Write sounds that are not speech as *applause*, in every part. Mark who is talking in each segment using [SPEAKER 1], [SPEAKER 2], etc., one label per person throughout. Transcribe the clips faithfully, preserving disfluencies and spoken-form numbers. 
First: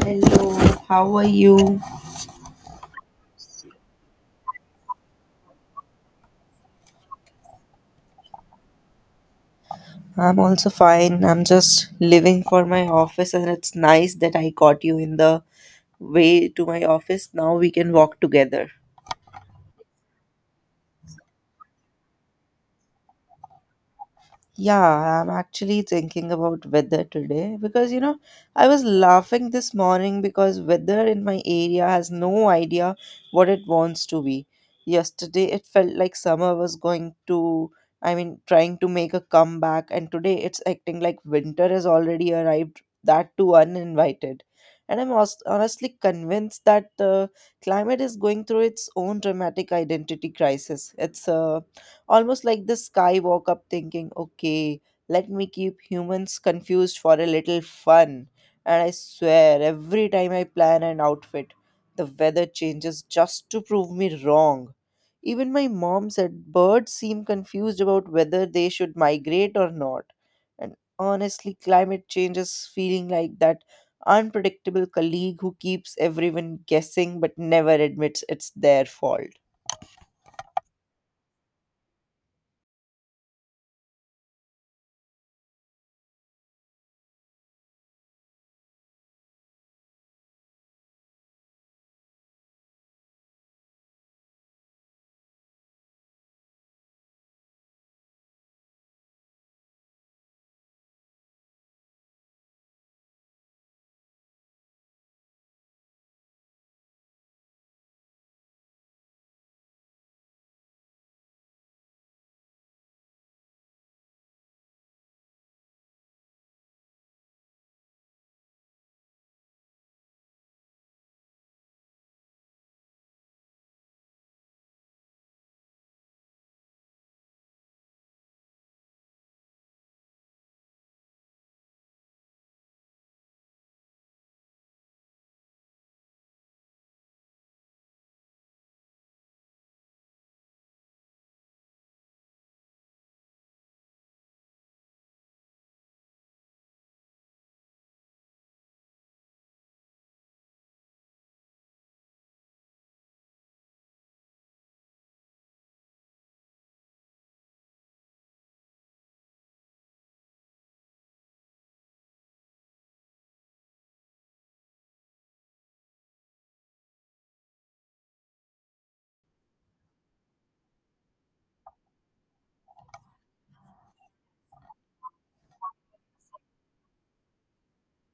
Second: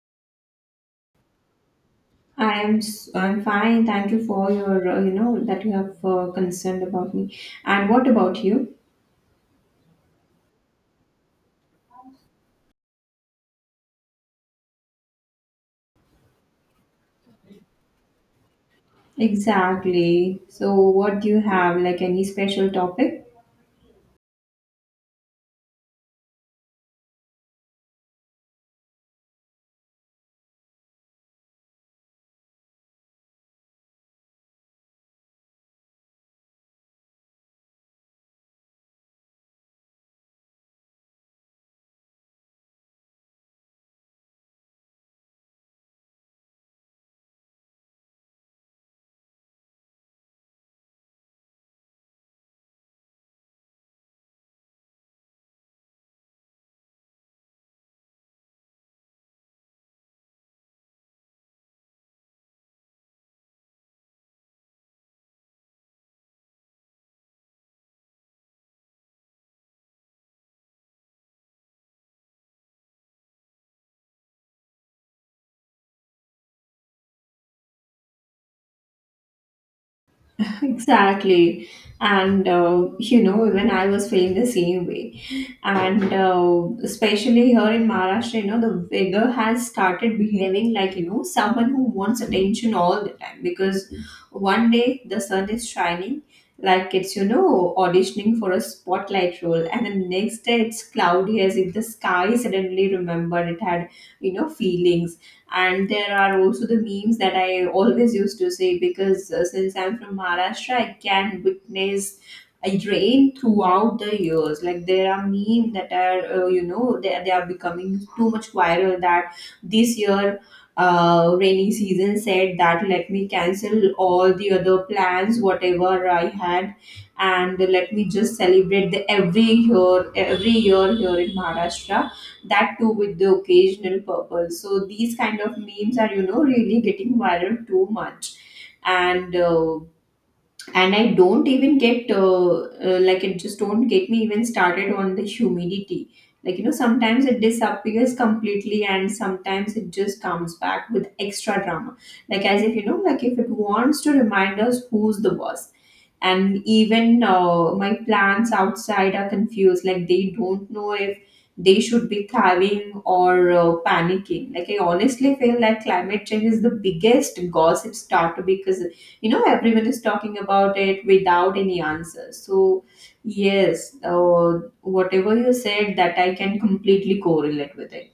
[SPEAKER 1] Hello, how are you?
[SPEAKER 2] I am s- I'm fine. Thank you for your uh, you know that you have uh, concerned about me. And what about you?
[SPEAKER 1] I'm also fine. I'm just living for my office, and it's nice that I got you in the way to my office. Now we can walk together.
[SPEAKER 2] Exactly. So what do you have, like, any special topic?
[SPEAKER 1] Yeah, I'm actually thinking about weather today because you know, I was laughing this morning because weather in my area has no idea what it wants to be. Yesterday, it felt like summer was going to, I mean, trying to make a comeback, and today it's acting like winter has already arrived, that too uninvited. And I'm hos- honestly convinced that the climate is going through its own dramatic identity crisis. It's uh, Almost like the sky woke up thinking, okay, let me keep humans confused for a little fun. And I swear, every time I plan an outfit, the weather changes just to prove me wrong. Even my mom said birds seem confused about whether they should migrate or not. And honestly, climate change is feeling like that unpredictable colleague who keeps everyone guessing but never admits it's their fault.
[SPEAKER 2] *laughs* Exactly. And uh, you know even I was feeling the same way. and uh, especially here in Maharashtra, you know, the beggar has started behaving like you know someone who wants attention all the time, because one day the sun is shining like it's you know auditioning for a spotlight role, and the next day it's cloudy as if the sky suddenly remembered it had you know feelings. And there are also the memes that I always used to say, because uh, since I'm from Maharashtra I can witness I drain throughout the years. Like there are memes that are, uh, you know, they, they are becoming too much viral, that this year uh, rainy season said that, let me cancel all the other plans, whatever I had, and let me just celebrate the every year, every year here in Maharashtra. That too with the occasional purpose. So these kind of memes are, you know, really getting viral too much. And uh, and I don't even get uh, uh, like, it just don't get me even started on the humidity. Like you know sometimes it disappears completely and sometimes it just comes back with extra drama, like as if you know like if it wants to remind us who's the boss. And even uh, my plants outside are confused, like they don't know if they should be thriving or uh, panicking. Like, I honestly feel like climate change is the biggest gossip starter, because you know everyone is talking about it without any answer. So yes, uh, whatever you said, that I can completely correlate with it.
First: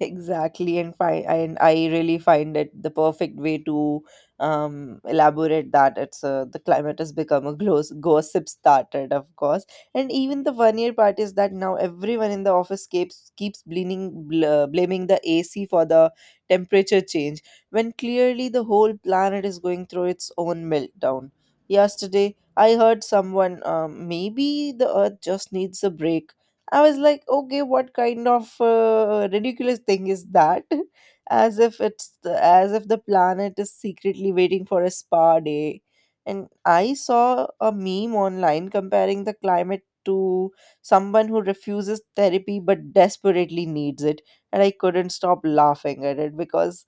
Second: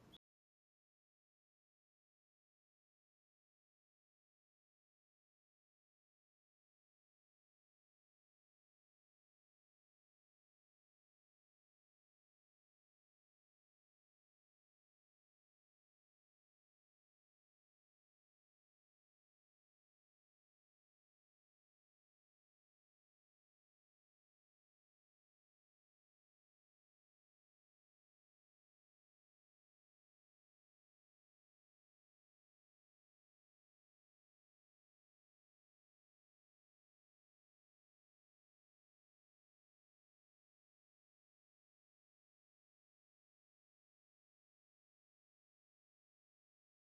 [SPEAKER 1] Exactly, and fi- and I really find it the perfect way to um, elaborate that it's uh the climate has become a glos- gossip started, of course, and even the one year part is that now everyone in the office keeps keeps blaming bl- uh, blaming the A C for the temperature change when clearly the whole planet is going through its own meltdown. Yesterday, I heard someone, um, maybe the Earth just needs a break. I was like, okay, what kind of uh, ridiculous thing is that? *laughs* as if it's the, as if the planet is secretly waiting for a spa day. And I saw a meme online comparing the climate to someone who refuses therapy but desperately needs it. And I couldn't stop laughing at it because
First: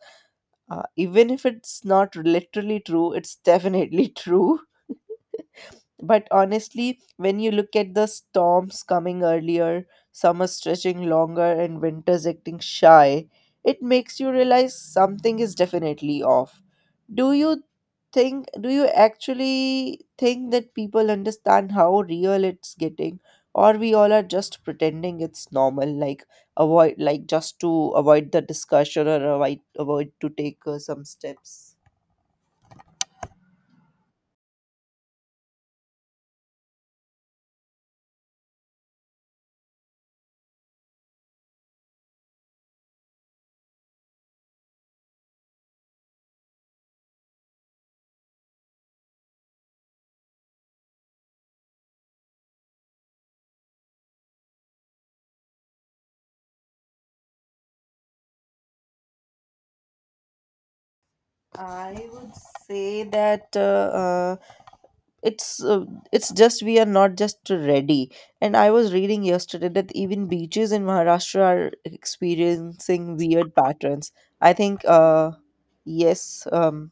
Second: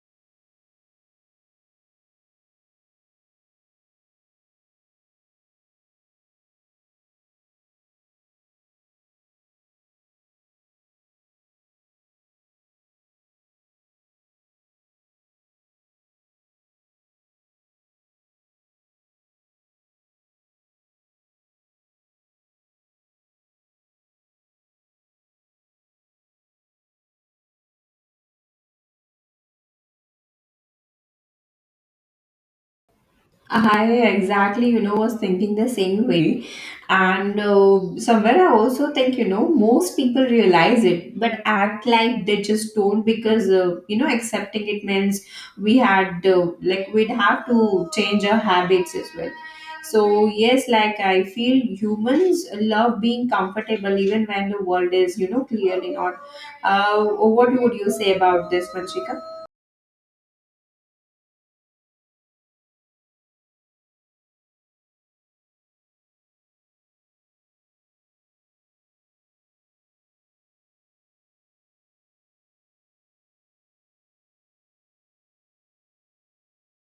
[SPEAKER 1] uh, even if it's not literally true, it's definitely *laughs* true. But honestly, when you look at the storms coming earlier, summer stretching longer, and winters acting shy, it makes you realize something is definitely off. Do you think, do you actually think that people understand how real it's getting? Or we all are just pretending it's normal, like avoid, like just to avoid the discussion or avoid, avoid to take uh, some steps.
[SPEAKER 2] I exactly, you know, was thinking the same way. And uh, somewhere I also think, you know, most people realize it but act like they just don't, because uh, you know, accepting it means we had, uh, like, we'd have to change our habits as well. So, yes, like, I feel humans love being comfortable even when the world is, you know, clearly not. Uh, what would you say about this, Manchika?
[SPEAKER 1] I would say that uh, uh, it's uh, it's just we are not just ready. And I was reading yesterday that even beaches in Maharashtra are experiencing weird patterns. I think, uh yes, um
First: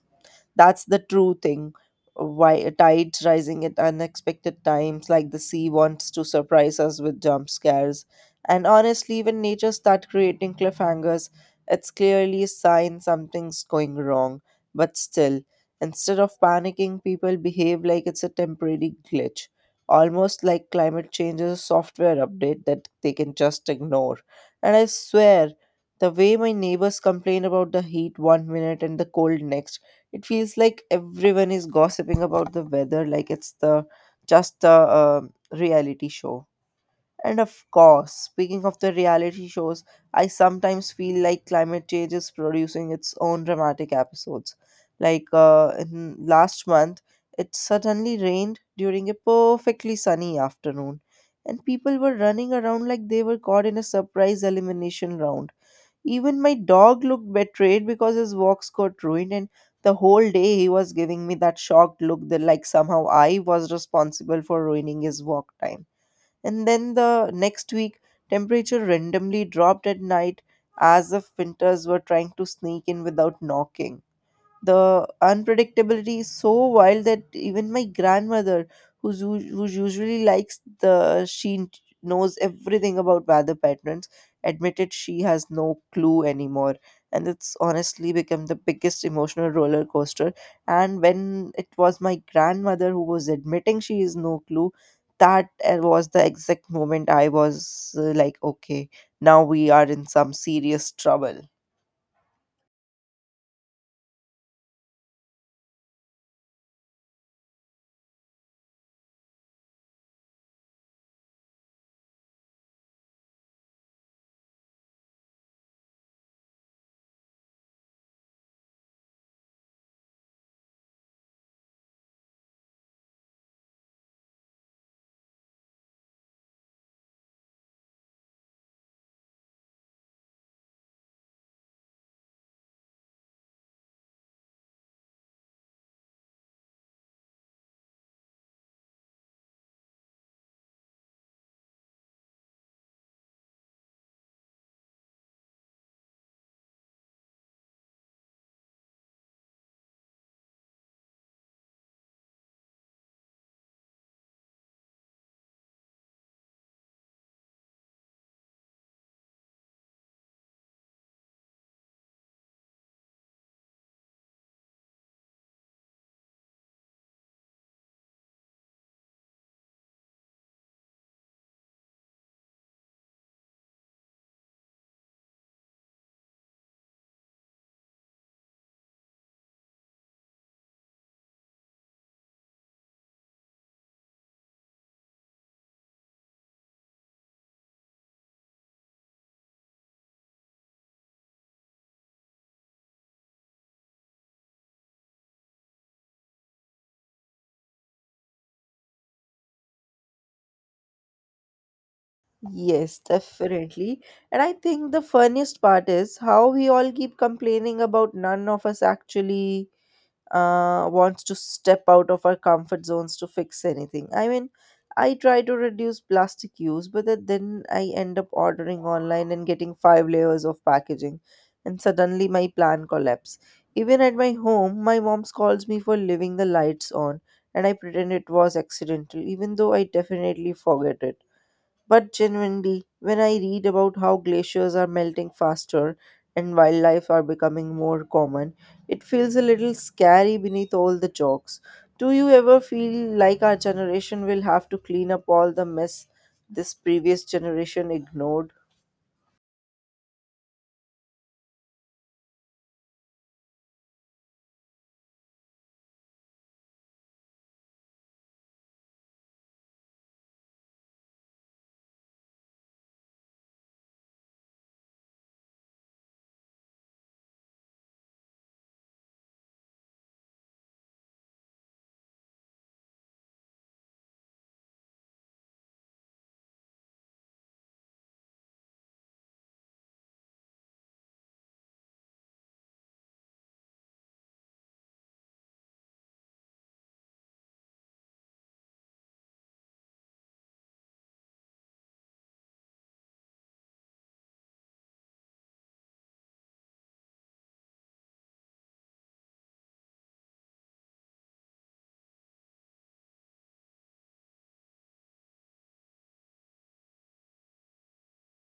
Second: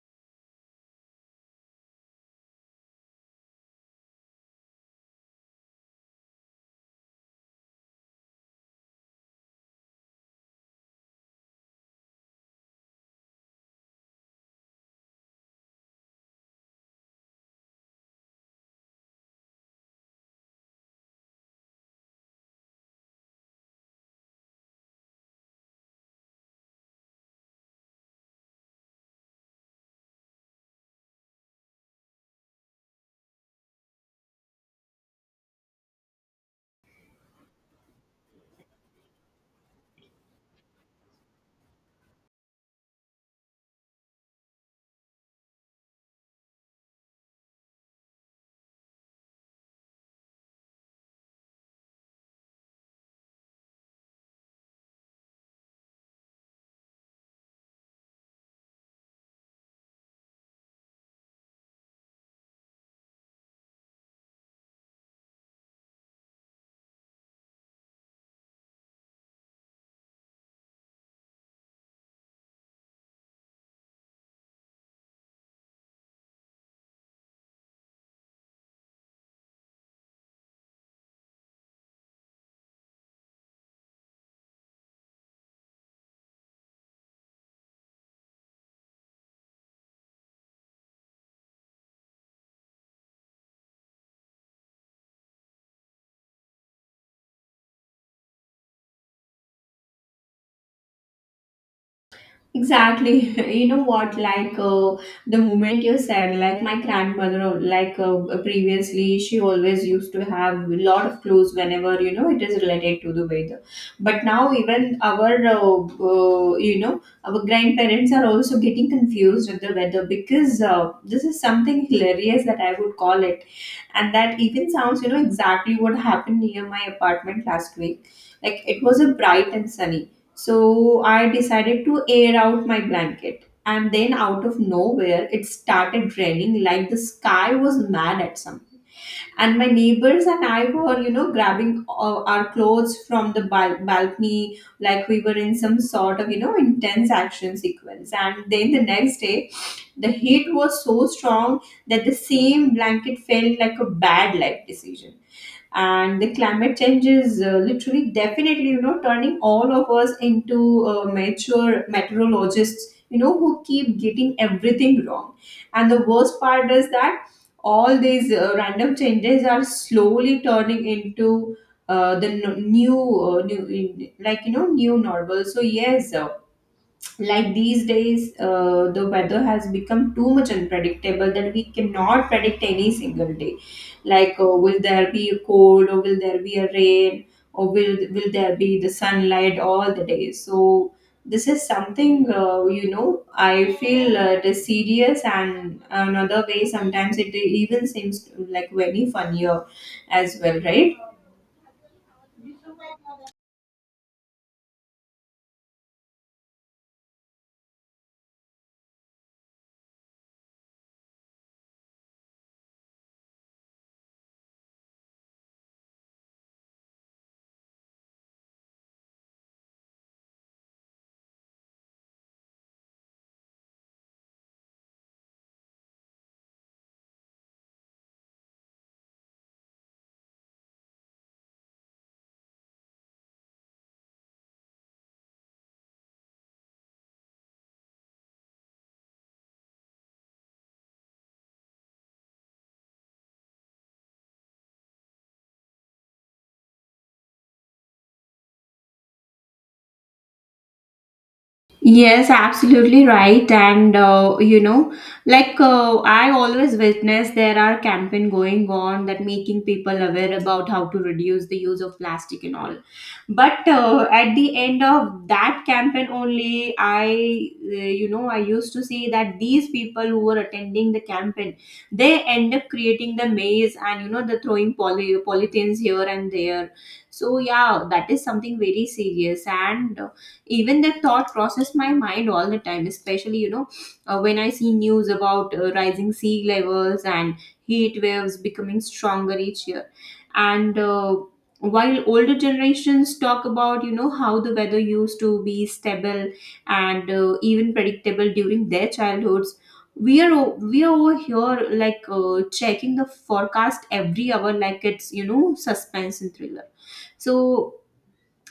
[SPEAKER 1] that's the true thing. Why tides rising at unexpected times, like the sea wants to surprise us with jump scares. And honestly, when nature starts creating cliffhangers, it's clearly a sign something's going wrong. But still, instead of panicking, people behave like it's a temporary glitch, almost like climate change is a software update that they can just ignore. And I swear, the way my neighbors complain about the heat one minute and the cold next, it feels like everyone is gossiping about the weather like it's the just a um reality show. And of course, speaking of the reality shows, I sometimes feel like climate change is producing its own dramatic episodes. Like uh, in last month, it suddenly rained during a perfectly sunny afternoon, and people were running around like they were caught in a surprise elimination round. Even my dog looked betrayed because his walks got ruined, and the whole day he was giving me that shocked look that, like, somehow I was responsible for ruining his walk time. And then the next week, temperature randomly dropped at night as if winters were trying to sneak in without knocking. The unpredictability is so wild that even my grandmother, who's us- who usually likes the she n- knows everything about weather patterns, admitted she has no clue anymore. And it's honestly become the biggest emotional roller coaster. And when it was my grandmother who was admitting she is no clue, that uh, was the exact moment I was uh, like, okay, now we are in some serious trouble.
[SPEAKER 2] Exactly. *laughs* You know what? Like uh, the moment you said, like my grandmother, uh, like uh, previously, she always used to have a lot of clothes whenever you know it is related to the weather. But now even our, uh, uh, you know, our grandparents are also getting confused with the weather, because uh, this is something hilarious that I would call it, and that even sounds, you know, exactly what happened near my apartment last week. Like, it was a bright and sunny, so I decided to air out my blanket. And then, out of nowhere, it started raining like the sky was mad at something. And my neighbors and I were, you know, grabbing uh, our clothes from the bal- balcony like we were in some sort of, you know, intense action sequence. And then the next day, the heat was so strong that the same blanket felt like a bad life decision. And the climate change is uh, literally definitely you know turning all of us into uh, mature meteorologists, you know who keep getting everything wrong. And the worst part is that all these uh, random changes are slowly turning into uh, the n- new, uh, new, like, you know new normal. So yes, uh, like, these days uh, the weather has become too much unpredictable that we cannot predict any single day. Like, uh, will there be a cold or will there be a rain, or will will there be the sunlight all the day? So this is something uh, you know I feel uh, it is serious, and another way sometimes it even seems like very funnier as well, right?
[SPEAKER 1] Yes, definitely. And I think the funniest part is how we all keep complaining about none of us actually uh, wants to step out of our comfort zones to fix anything. I mean, I try to reduce plastic use, but then then I end up ordering online and getting five layers of packaging, and suddenly my plan collapses. Even at my home, my mom scolds me for leaving the lights on, and I pretend it was accidental, even though I definitely forget it. But genuinely, when I read about how glaciers are melting faster and wildlife are becoming more common, it feels a little scary beneath all the jokes. Do you ever feel like our generation will have to clean up all the mess this previous generation ignored?
[SPEAKER 2] Yes, absolutely right. And uh, you know, like uh, I always witness there are campaign going on that making people aware about how to reduce the use of plastic and all. But uh, at the end of that campaign only, I uh, you know I used to see that these people who were attending the campaign, they end up creating the maze and you know the throwing poly polythenes here and there. So yeah, that is something very serious and. uh, Even that thought crosses my mind all the time, especially you know uh, when I see news about uh, rising sea levels and heat waves becoming stronger each year. And uh, while older generations talk about you know how the weather used to be stable and uh, even predictable during their childhoods, we are o- we are over here like uh, checking the forecast every hour like it's you know suspense and thriller. So,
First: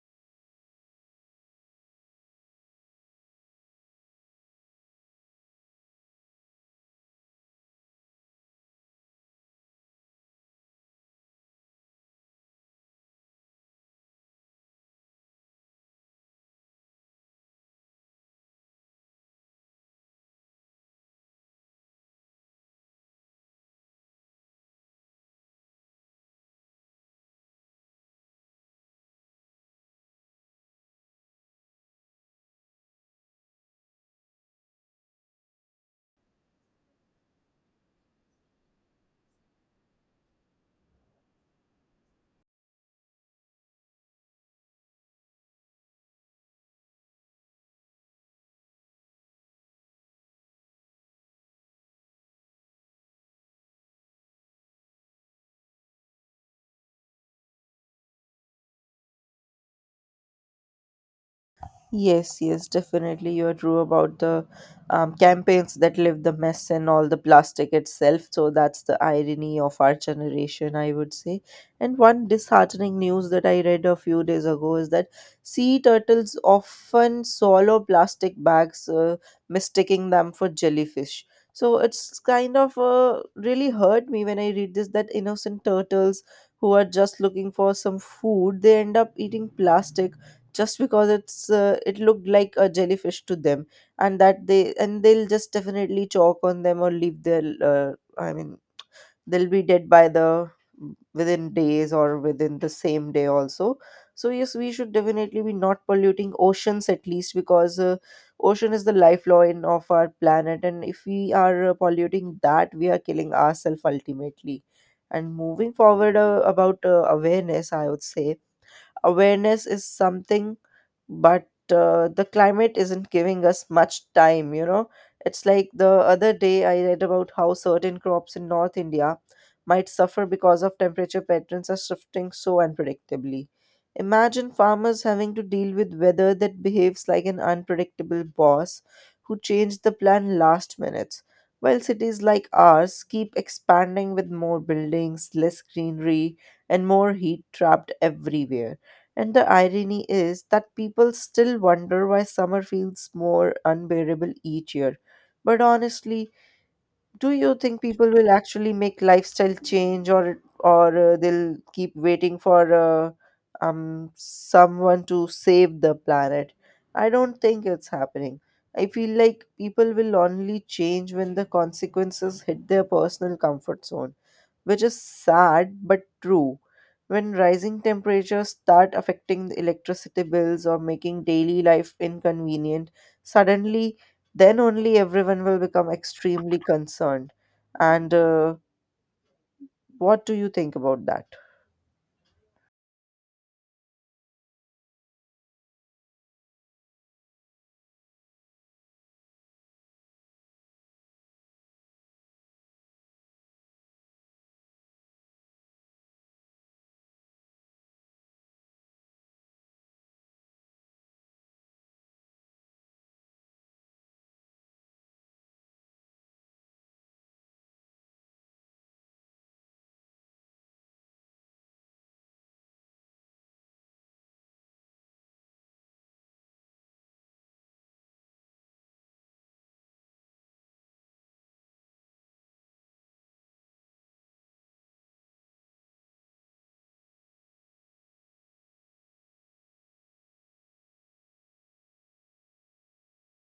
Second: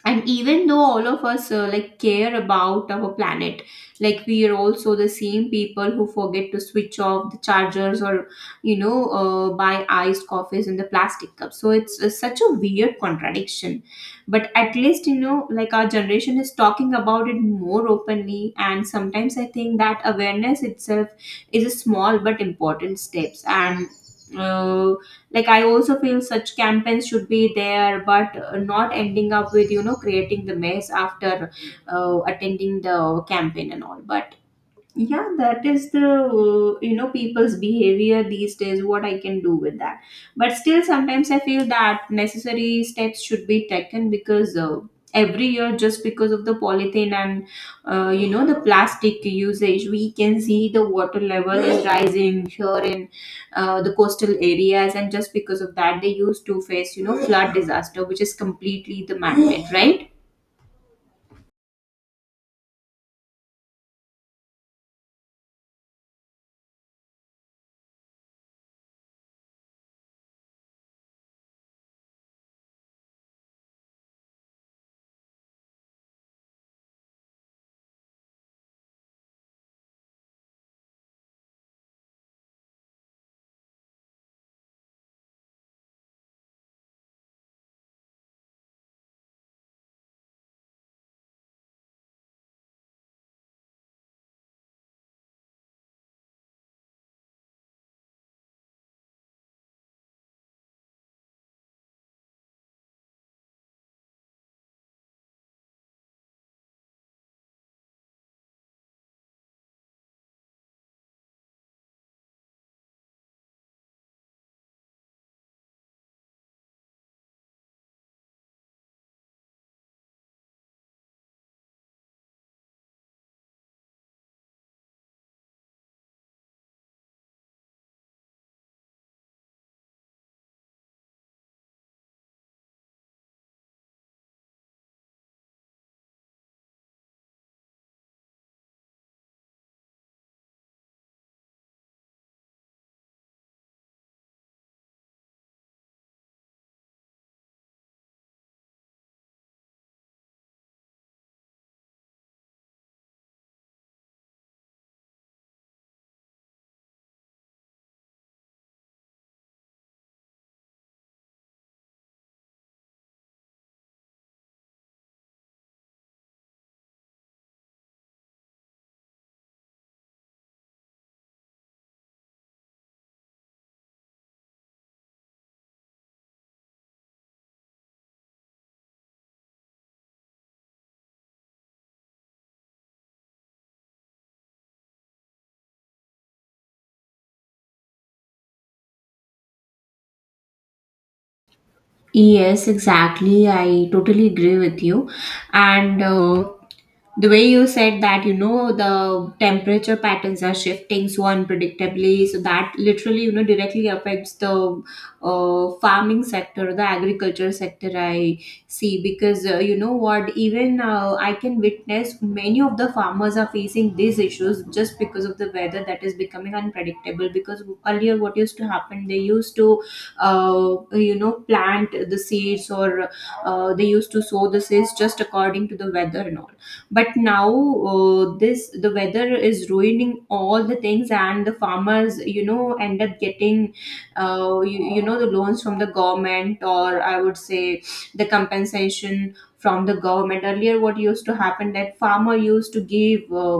[SPEAKER 2] and even though all of us uh, like care about our planet, like we are also the same people who forget to switch off the chargers or you know uh, buy iced coffees in the plastic cup. So it's uh, such a weird contradiction, but at least you know like, our generation is talking about it more openly. And sometimes I think that awareness itself is a small but important steps. And uh, like, I also feel such campaigns should be there, but uh, not ending up with you know creating the mess after uh, attending the campaign and all. But yeah, that is the uh, you know people's behavior these days, what I can do with that. But still sometimes I feel that necessary steps should be taken, because uh, every year, just because of the polythene and uh, you know the plastic usage, we can see the water level is rising here in uh, the coastal areas. And just because of that they used to face you know flood disaster, which is completely the man made, right?
[SPEAKER 1] Yes, yes, definitely. You're true about the um, campaigns that live the mess and all the plastic itself. So that's the irony of our generation, I would say. And one disheartening news that I read a few days ago is that sea turtles often swallow plastic bags, uh, mistaking them for jellyfish. So it's kind of uh, really hurt me when I read this that innocent turtles who are just looking for some food, they end up eating plastic just because it's uh, it looked like a jellyfish to them, and that they and they'll just definitely chalk on them or leave their, uh, I mean, they'll be dead by the within days or within the same day also. So yes, we should definitely be not polluting oceans at least because, uh, ocean is the lifeline of our planet, and if we are uh, polluting that, we are killing ourselves ultimately. And moving forward, uh, about uh, awareness, I would say awareness is something, but uh, the climate isn't giving us much time you know It's like the other day I read about how certain crops in North India might suffer because of temperature patterns are shifting so unpredictably. Imagine farmers having to deal with weather that behaves like an unpredictable boss who changed the plan last minute, while cities like ours keep expanding with more buildings, less greenery, and more heat trapped everywhere. And the irony is that people still wonder why summer feels more unbearable each year. But honestly, do you think people will actually make lifestyle change, or or uh, they'll keep waiting for uh, um someone to save the planet? I don't think it's happening. I feel like people will only change when the consequences hit their personal comfort zone, which is sad but true. When rising temperatures start affecting the electricity bills or making daily life inconvenient, suddenly, then only everyone will become extremely concerned. And uh, what do you think about that?
[SPEAKER 2] Yes, exactly. I totally agree with you. And uh, the way you said that, you know, the temperature patterns are shifting so unpredictably, so that literally, you know, directly affects the uh, farming sector, the agriculture sector. I see, because uh, you know what, even uh, I can witness many of the farmers are facing these issues just because of the weather that is becoming unpredictable. Because earlier, what used to happen, they used to uh, you know plant the seeds or uh, they used to sow the seeds just according to the weather and all. But now uh, this the weather is ruining all the things, and the farmers you know end up getting uh, you, you know the loans from the government, or I would say the compensation from the government. Earlier what used to happen, that farmer used to give uh,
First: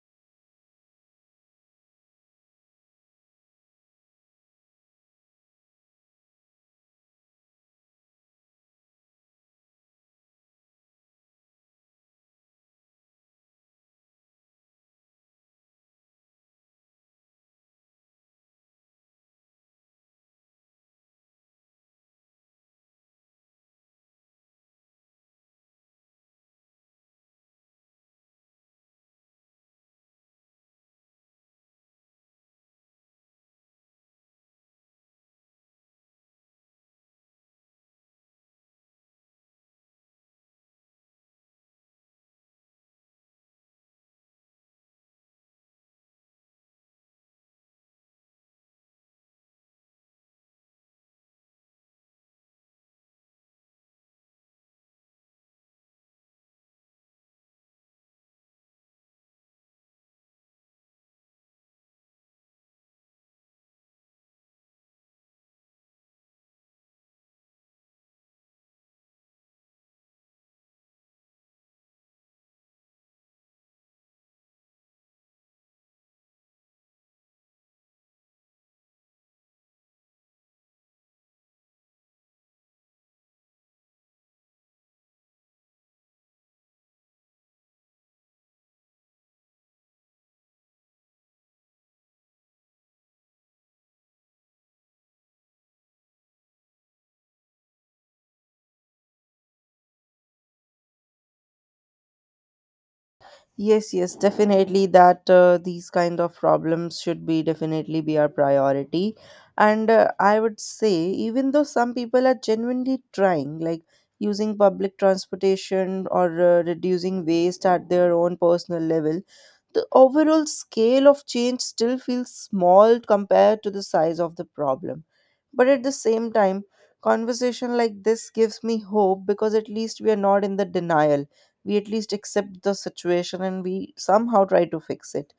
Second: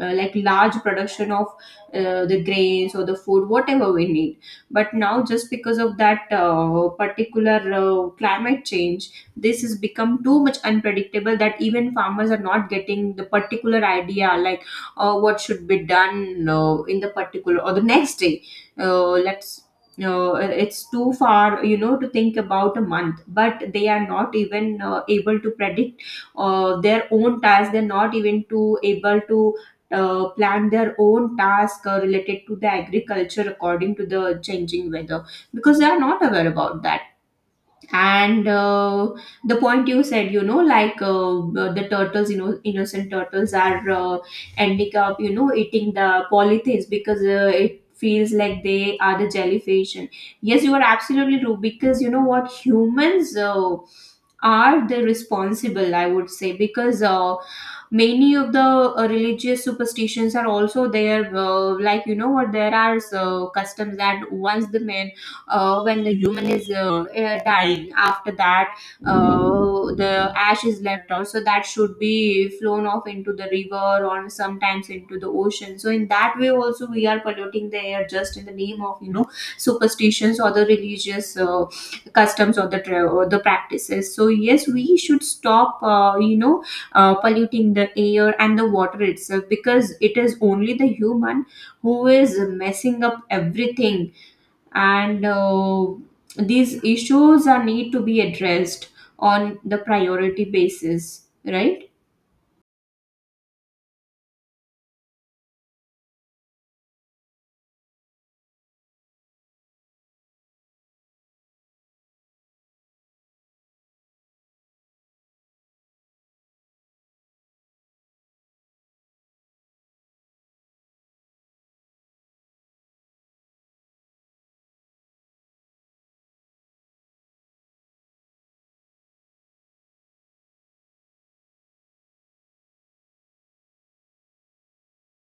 [SPEAKER 2] uh, like, large production of uh, the grains or the food, whatever we need. But now, just because of that uh, particular uh, climate change, this has become too much unpredictable that even farmers are not getting the particular idea, like uh, what should be done uh, in the particular or the next day. Uh, let's uh, it's too far you know to think about a month, but they are not even uh, able to predict uh, their own tasks. They're not even to able to uh, plan their own task uh, related to the agriculture according to the changing weather, because they are not aware about that. And uh, the point you said, you know like uh, the turtles, you know innocent turtles are uh, ending up you know eating the polythys, because uh, it feels like they are the jellyfish. And yes, you are absolutely true, because you know what, humans uh, are the responsible, I would say, because uh, many of the uh, religious superstitions are also there, uh, like you know what, there are uh, customs that once the man uh, when the human is uh, uh, dying, after that uh, the ash is left out, so that should be flown off into the river or sometimes into the ocean. So in that way also we are polluting the air, just in the name of you know superstitions or the religious uh, customs or the tra- or the practices. So yes, we should stop uh, you know uh, polluting the air and the water itself, because it is only the human who is messing up everything. And uh, these issues are need to be addressed on the priority basis, right?
[SPEAKER 1] Yes, yes, definitely that, uh, these kind of problems should be definitely be our priority. And uh, I would say, even though some people are genuinely trying, like using public transportation or uh, reducing waste at their own personal level, the overall scale of change still feels small compared to the size of the problem. But at the same time, conversation like this gives me hope because at least we are not in the denial. We at least accept the situation and we somehow try to fix it,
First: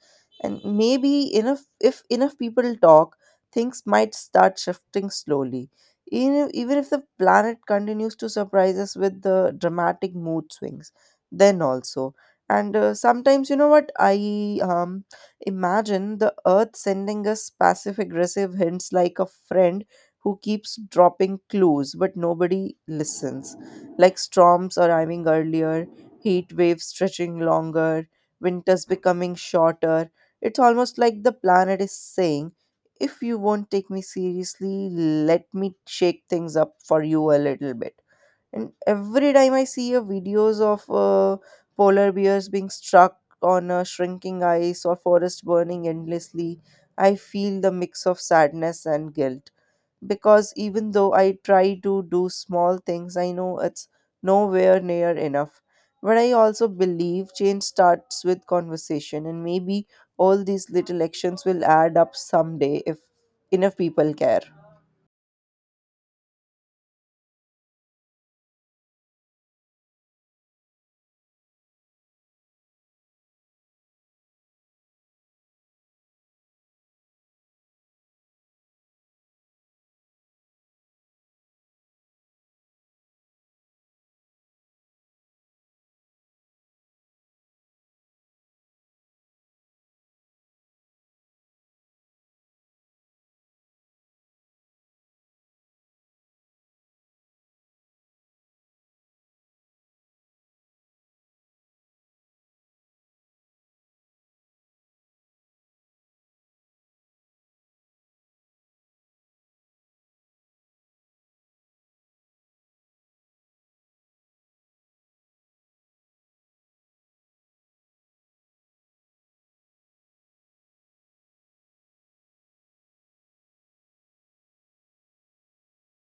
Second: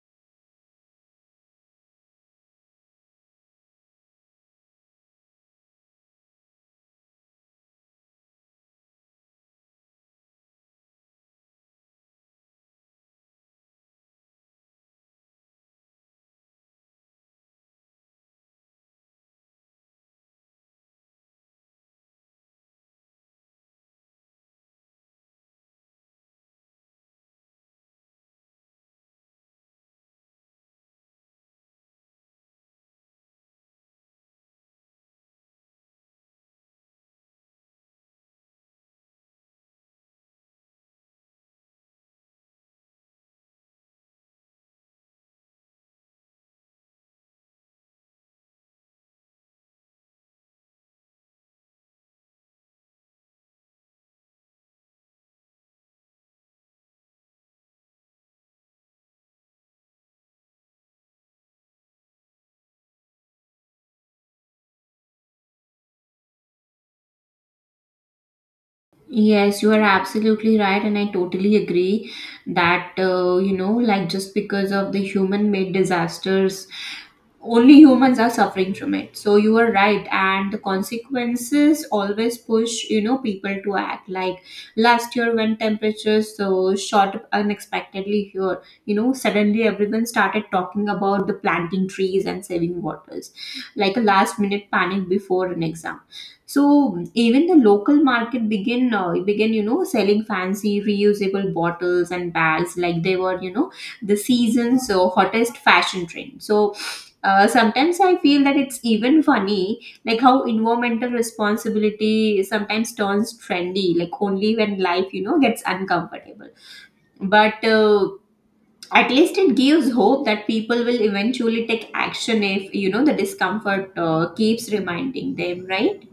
[SPEAKER 1] and maybe enough if enough people talk, things might start shifting slowly, even even if the planet continues to surprise us with the dramatic mood swings, then also. And uh, sometimes you know what, I um, imagine the earth sending us passive aggressive hints like a friend who keeps dropping clues but nobody listens, like storms arriving earlier, heat waves stretching longer, winters becoming shorter. It's almost like the planet is saying, if you won't take me seriously, let me shake things up for you a little bit. And every time I see a videos of uh, polar bears being struck on a shrinking ice or forest burning endlessly, I feel the mix of sadness and guilt because even though I try to do small things, I know it's nowhere near enough. But I also believe change starts with conversation, and maybe all these little actions will add up someday if enough people care.
[SPEAKER 2] Yes, you are absolutely right, and I totally agree that uh, you know, like, just because of the human made disasters, only humans are suffering from it. So you are right, and the consequences always push you know people to act. Like last year, when temperatures so shot up unexpectedly here, you know, suddenly everyone started talking about the planting trees and saving waters, like a last minute panic before an exam. So even the local market begin uh, begin you know selling fancy reusable bottles and bags, like they were you know the season's uh, hottest fashion trend. So uh, sometimes I feel that it's even funny, like how environmental responsibility sometimes turns trendy, like only when life you know gets uncomfortable. But uh, at least it gives hope that people will eventually take action if you know the discomfort uh, keeps reminding them, right?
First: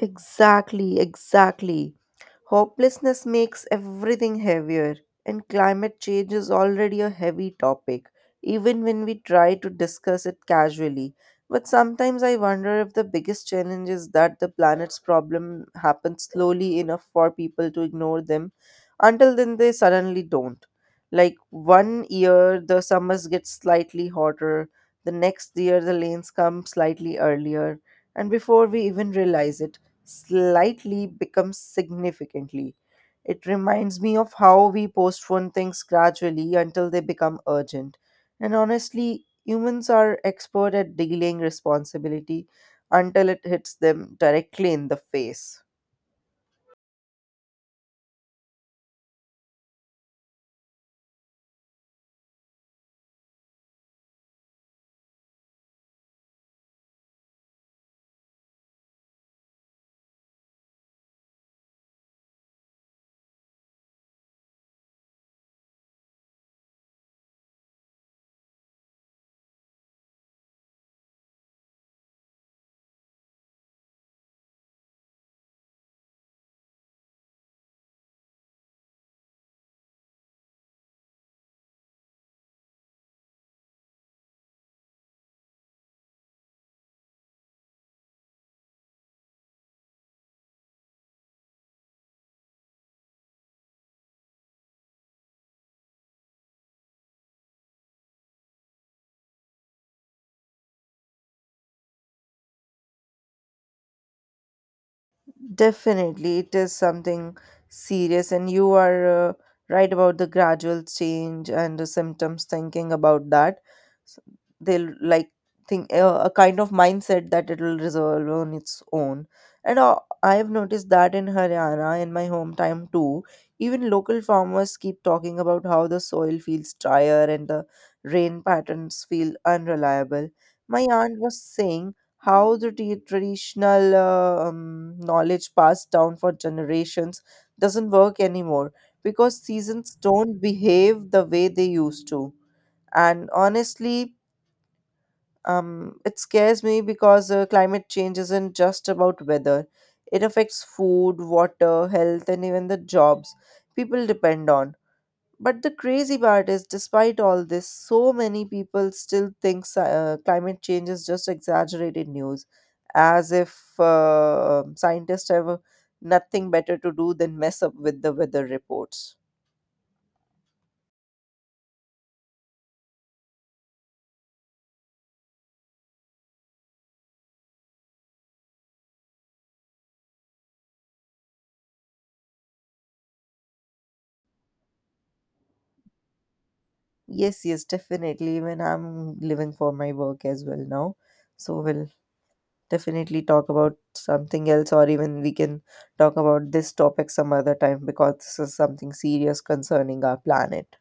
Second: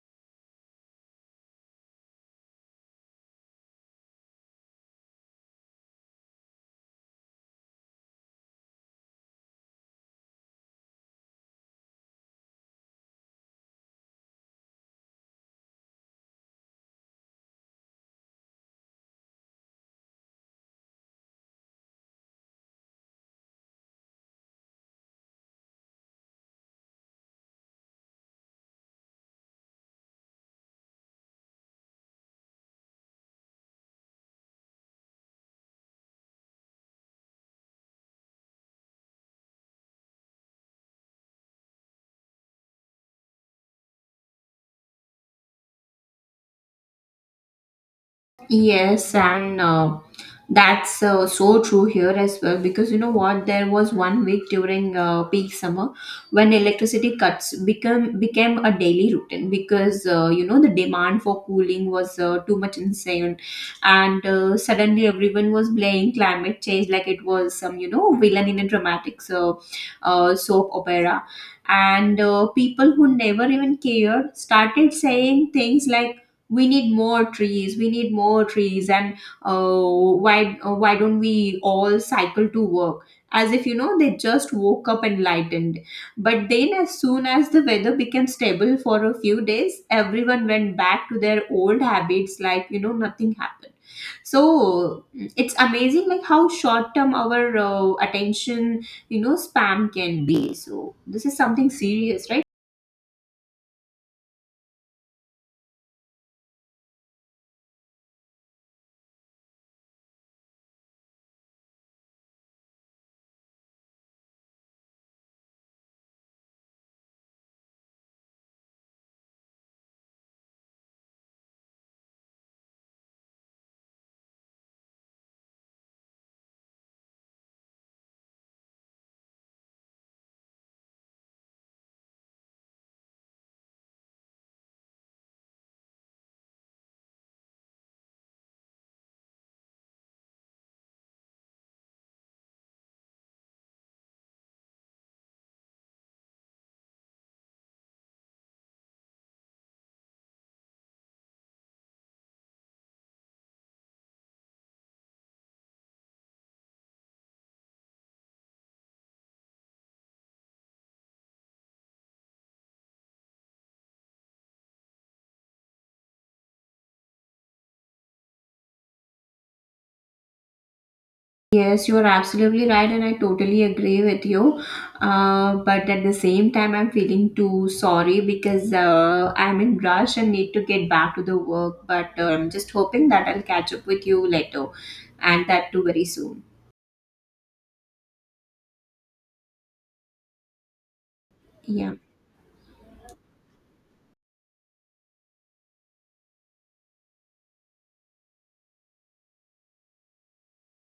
[SPEAKER 1] Exactly, exactly. Hopelessness makes everything heavier, and climate change is already a heavy topic, even when we try to discuss it casually. But sometimes I wonder if the biggest challenge is that the planet's problem happens slowly enough for people to ignore them until then they suddenly don't. Like one year, the summers get slightly hotter, the next year, the lanes come slightly earlier, and before we even realize it, slightly becomes significantly. It reminds me of how we postpone things gradually until they become urgent. And honestly, humans are expert at delaying responsibility until it hits them directly in the face.
[SPEAKER 2] Yes, and uh, that's uh, so true here as well, because you know what? There was one week during uh, peak summer when electricity cuts become became a daily routine, because uh, you know the demand for cooling was uh, too much insane. And uh, suddenly everyone was blaming climate change like it was some you know villain in a dramatic so, uh, soap opera. And uh, people who never even cared started saying things like, we need more trees, we need more trees, and uh, why uh, why don't we all cycle to work, as if you know they just woke up enlightened. But then as soon as the weather became stable for a few days, everyone went back to their old habits, like you know nothing happened. So it's amazing, like how short term our uh, attention you know spam can be. So this is something serious, right?
[SPEAKER 1] Definitely, it is something serious, and you are uh, right about the gradual change and the symptoms. Thinking about that, S- they'll like think uh, a kind of mindset that it will resolve on its own. And uh, I have noticed that in Haryana, in my hometown too, even local farmers keep talking about how the soil feels drier and the rain patterns feel unreliable. My aunt was saying how the t- traditional uh, um, knowledge passed down for generations doesn't work anymore because seasons don't behave the way they used to. And honestly, um, it scares me because, uh, climate change isn't just about weather, it affects food, water, health, and even the jobs people depend on. But the crazy part is, despite all this, so many people still think sci- uh, climate change is just exaggerated news, as if uh, scientists have nothing better to do than mess up with the weather reports.
[SPEAKER 2] Yes, you are absolutely right, and I totally agree with you. Uh, but at the same time, I'm feeling too sorry, because uh, I'm in rush and need to get back to the work. But uh, I'm just hoping that I'll catch up with you later, and that too very soon.
[SPEAKER 1] Yes, yes, definitely. Even I'm living for my work as well now. So we'll
[SPEAKER 2] Yeah.
[SPEAKER 1] definitely talk about something else, or even we can talk about this topic some other time because this is something serious concerning our planet.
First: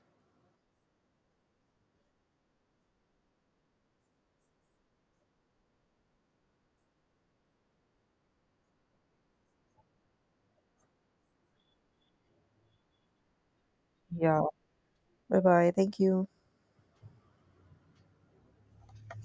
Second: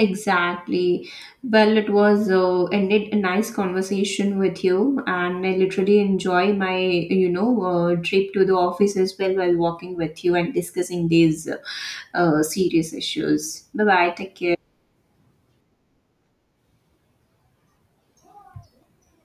[SPEAKER 2] Exactly. Well, it was uh, ended a nice conversation with you, and I literally enjoy my you know uh, trip to the office as well, while walking with you and discussing these uh, uh, serious issues. Bye bye. Take
[SPEAKER 1] Yeah.
[SPEAKER 2] care.
[SPEAKER 1] Bye bye. Thank you.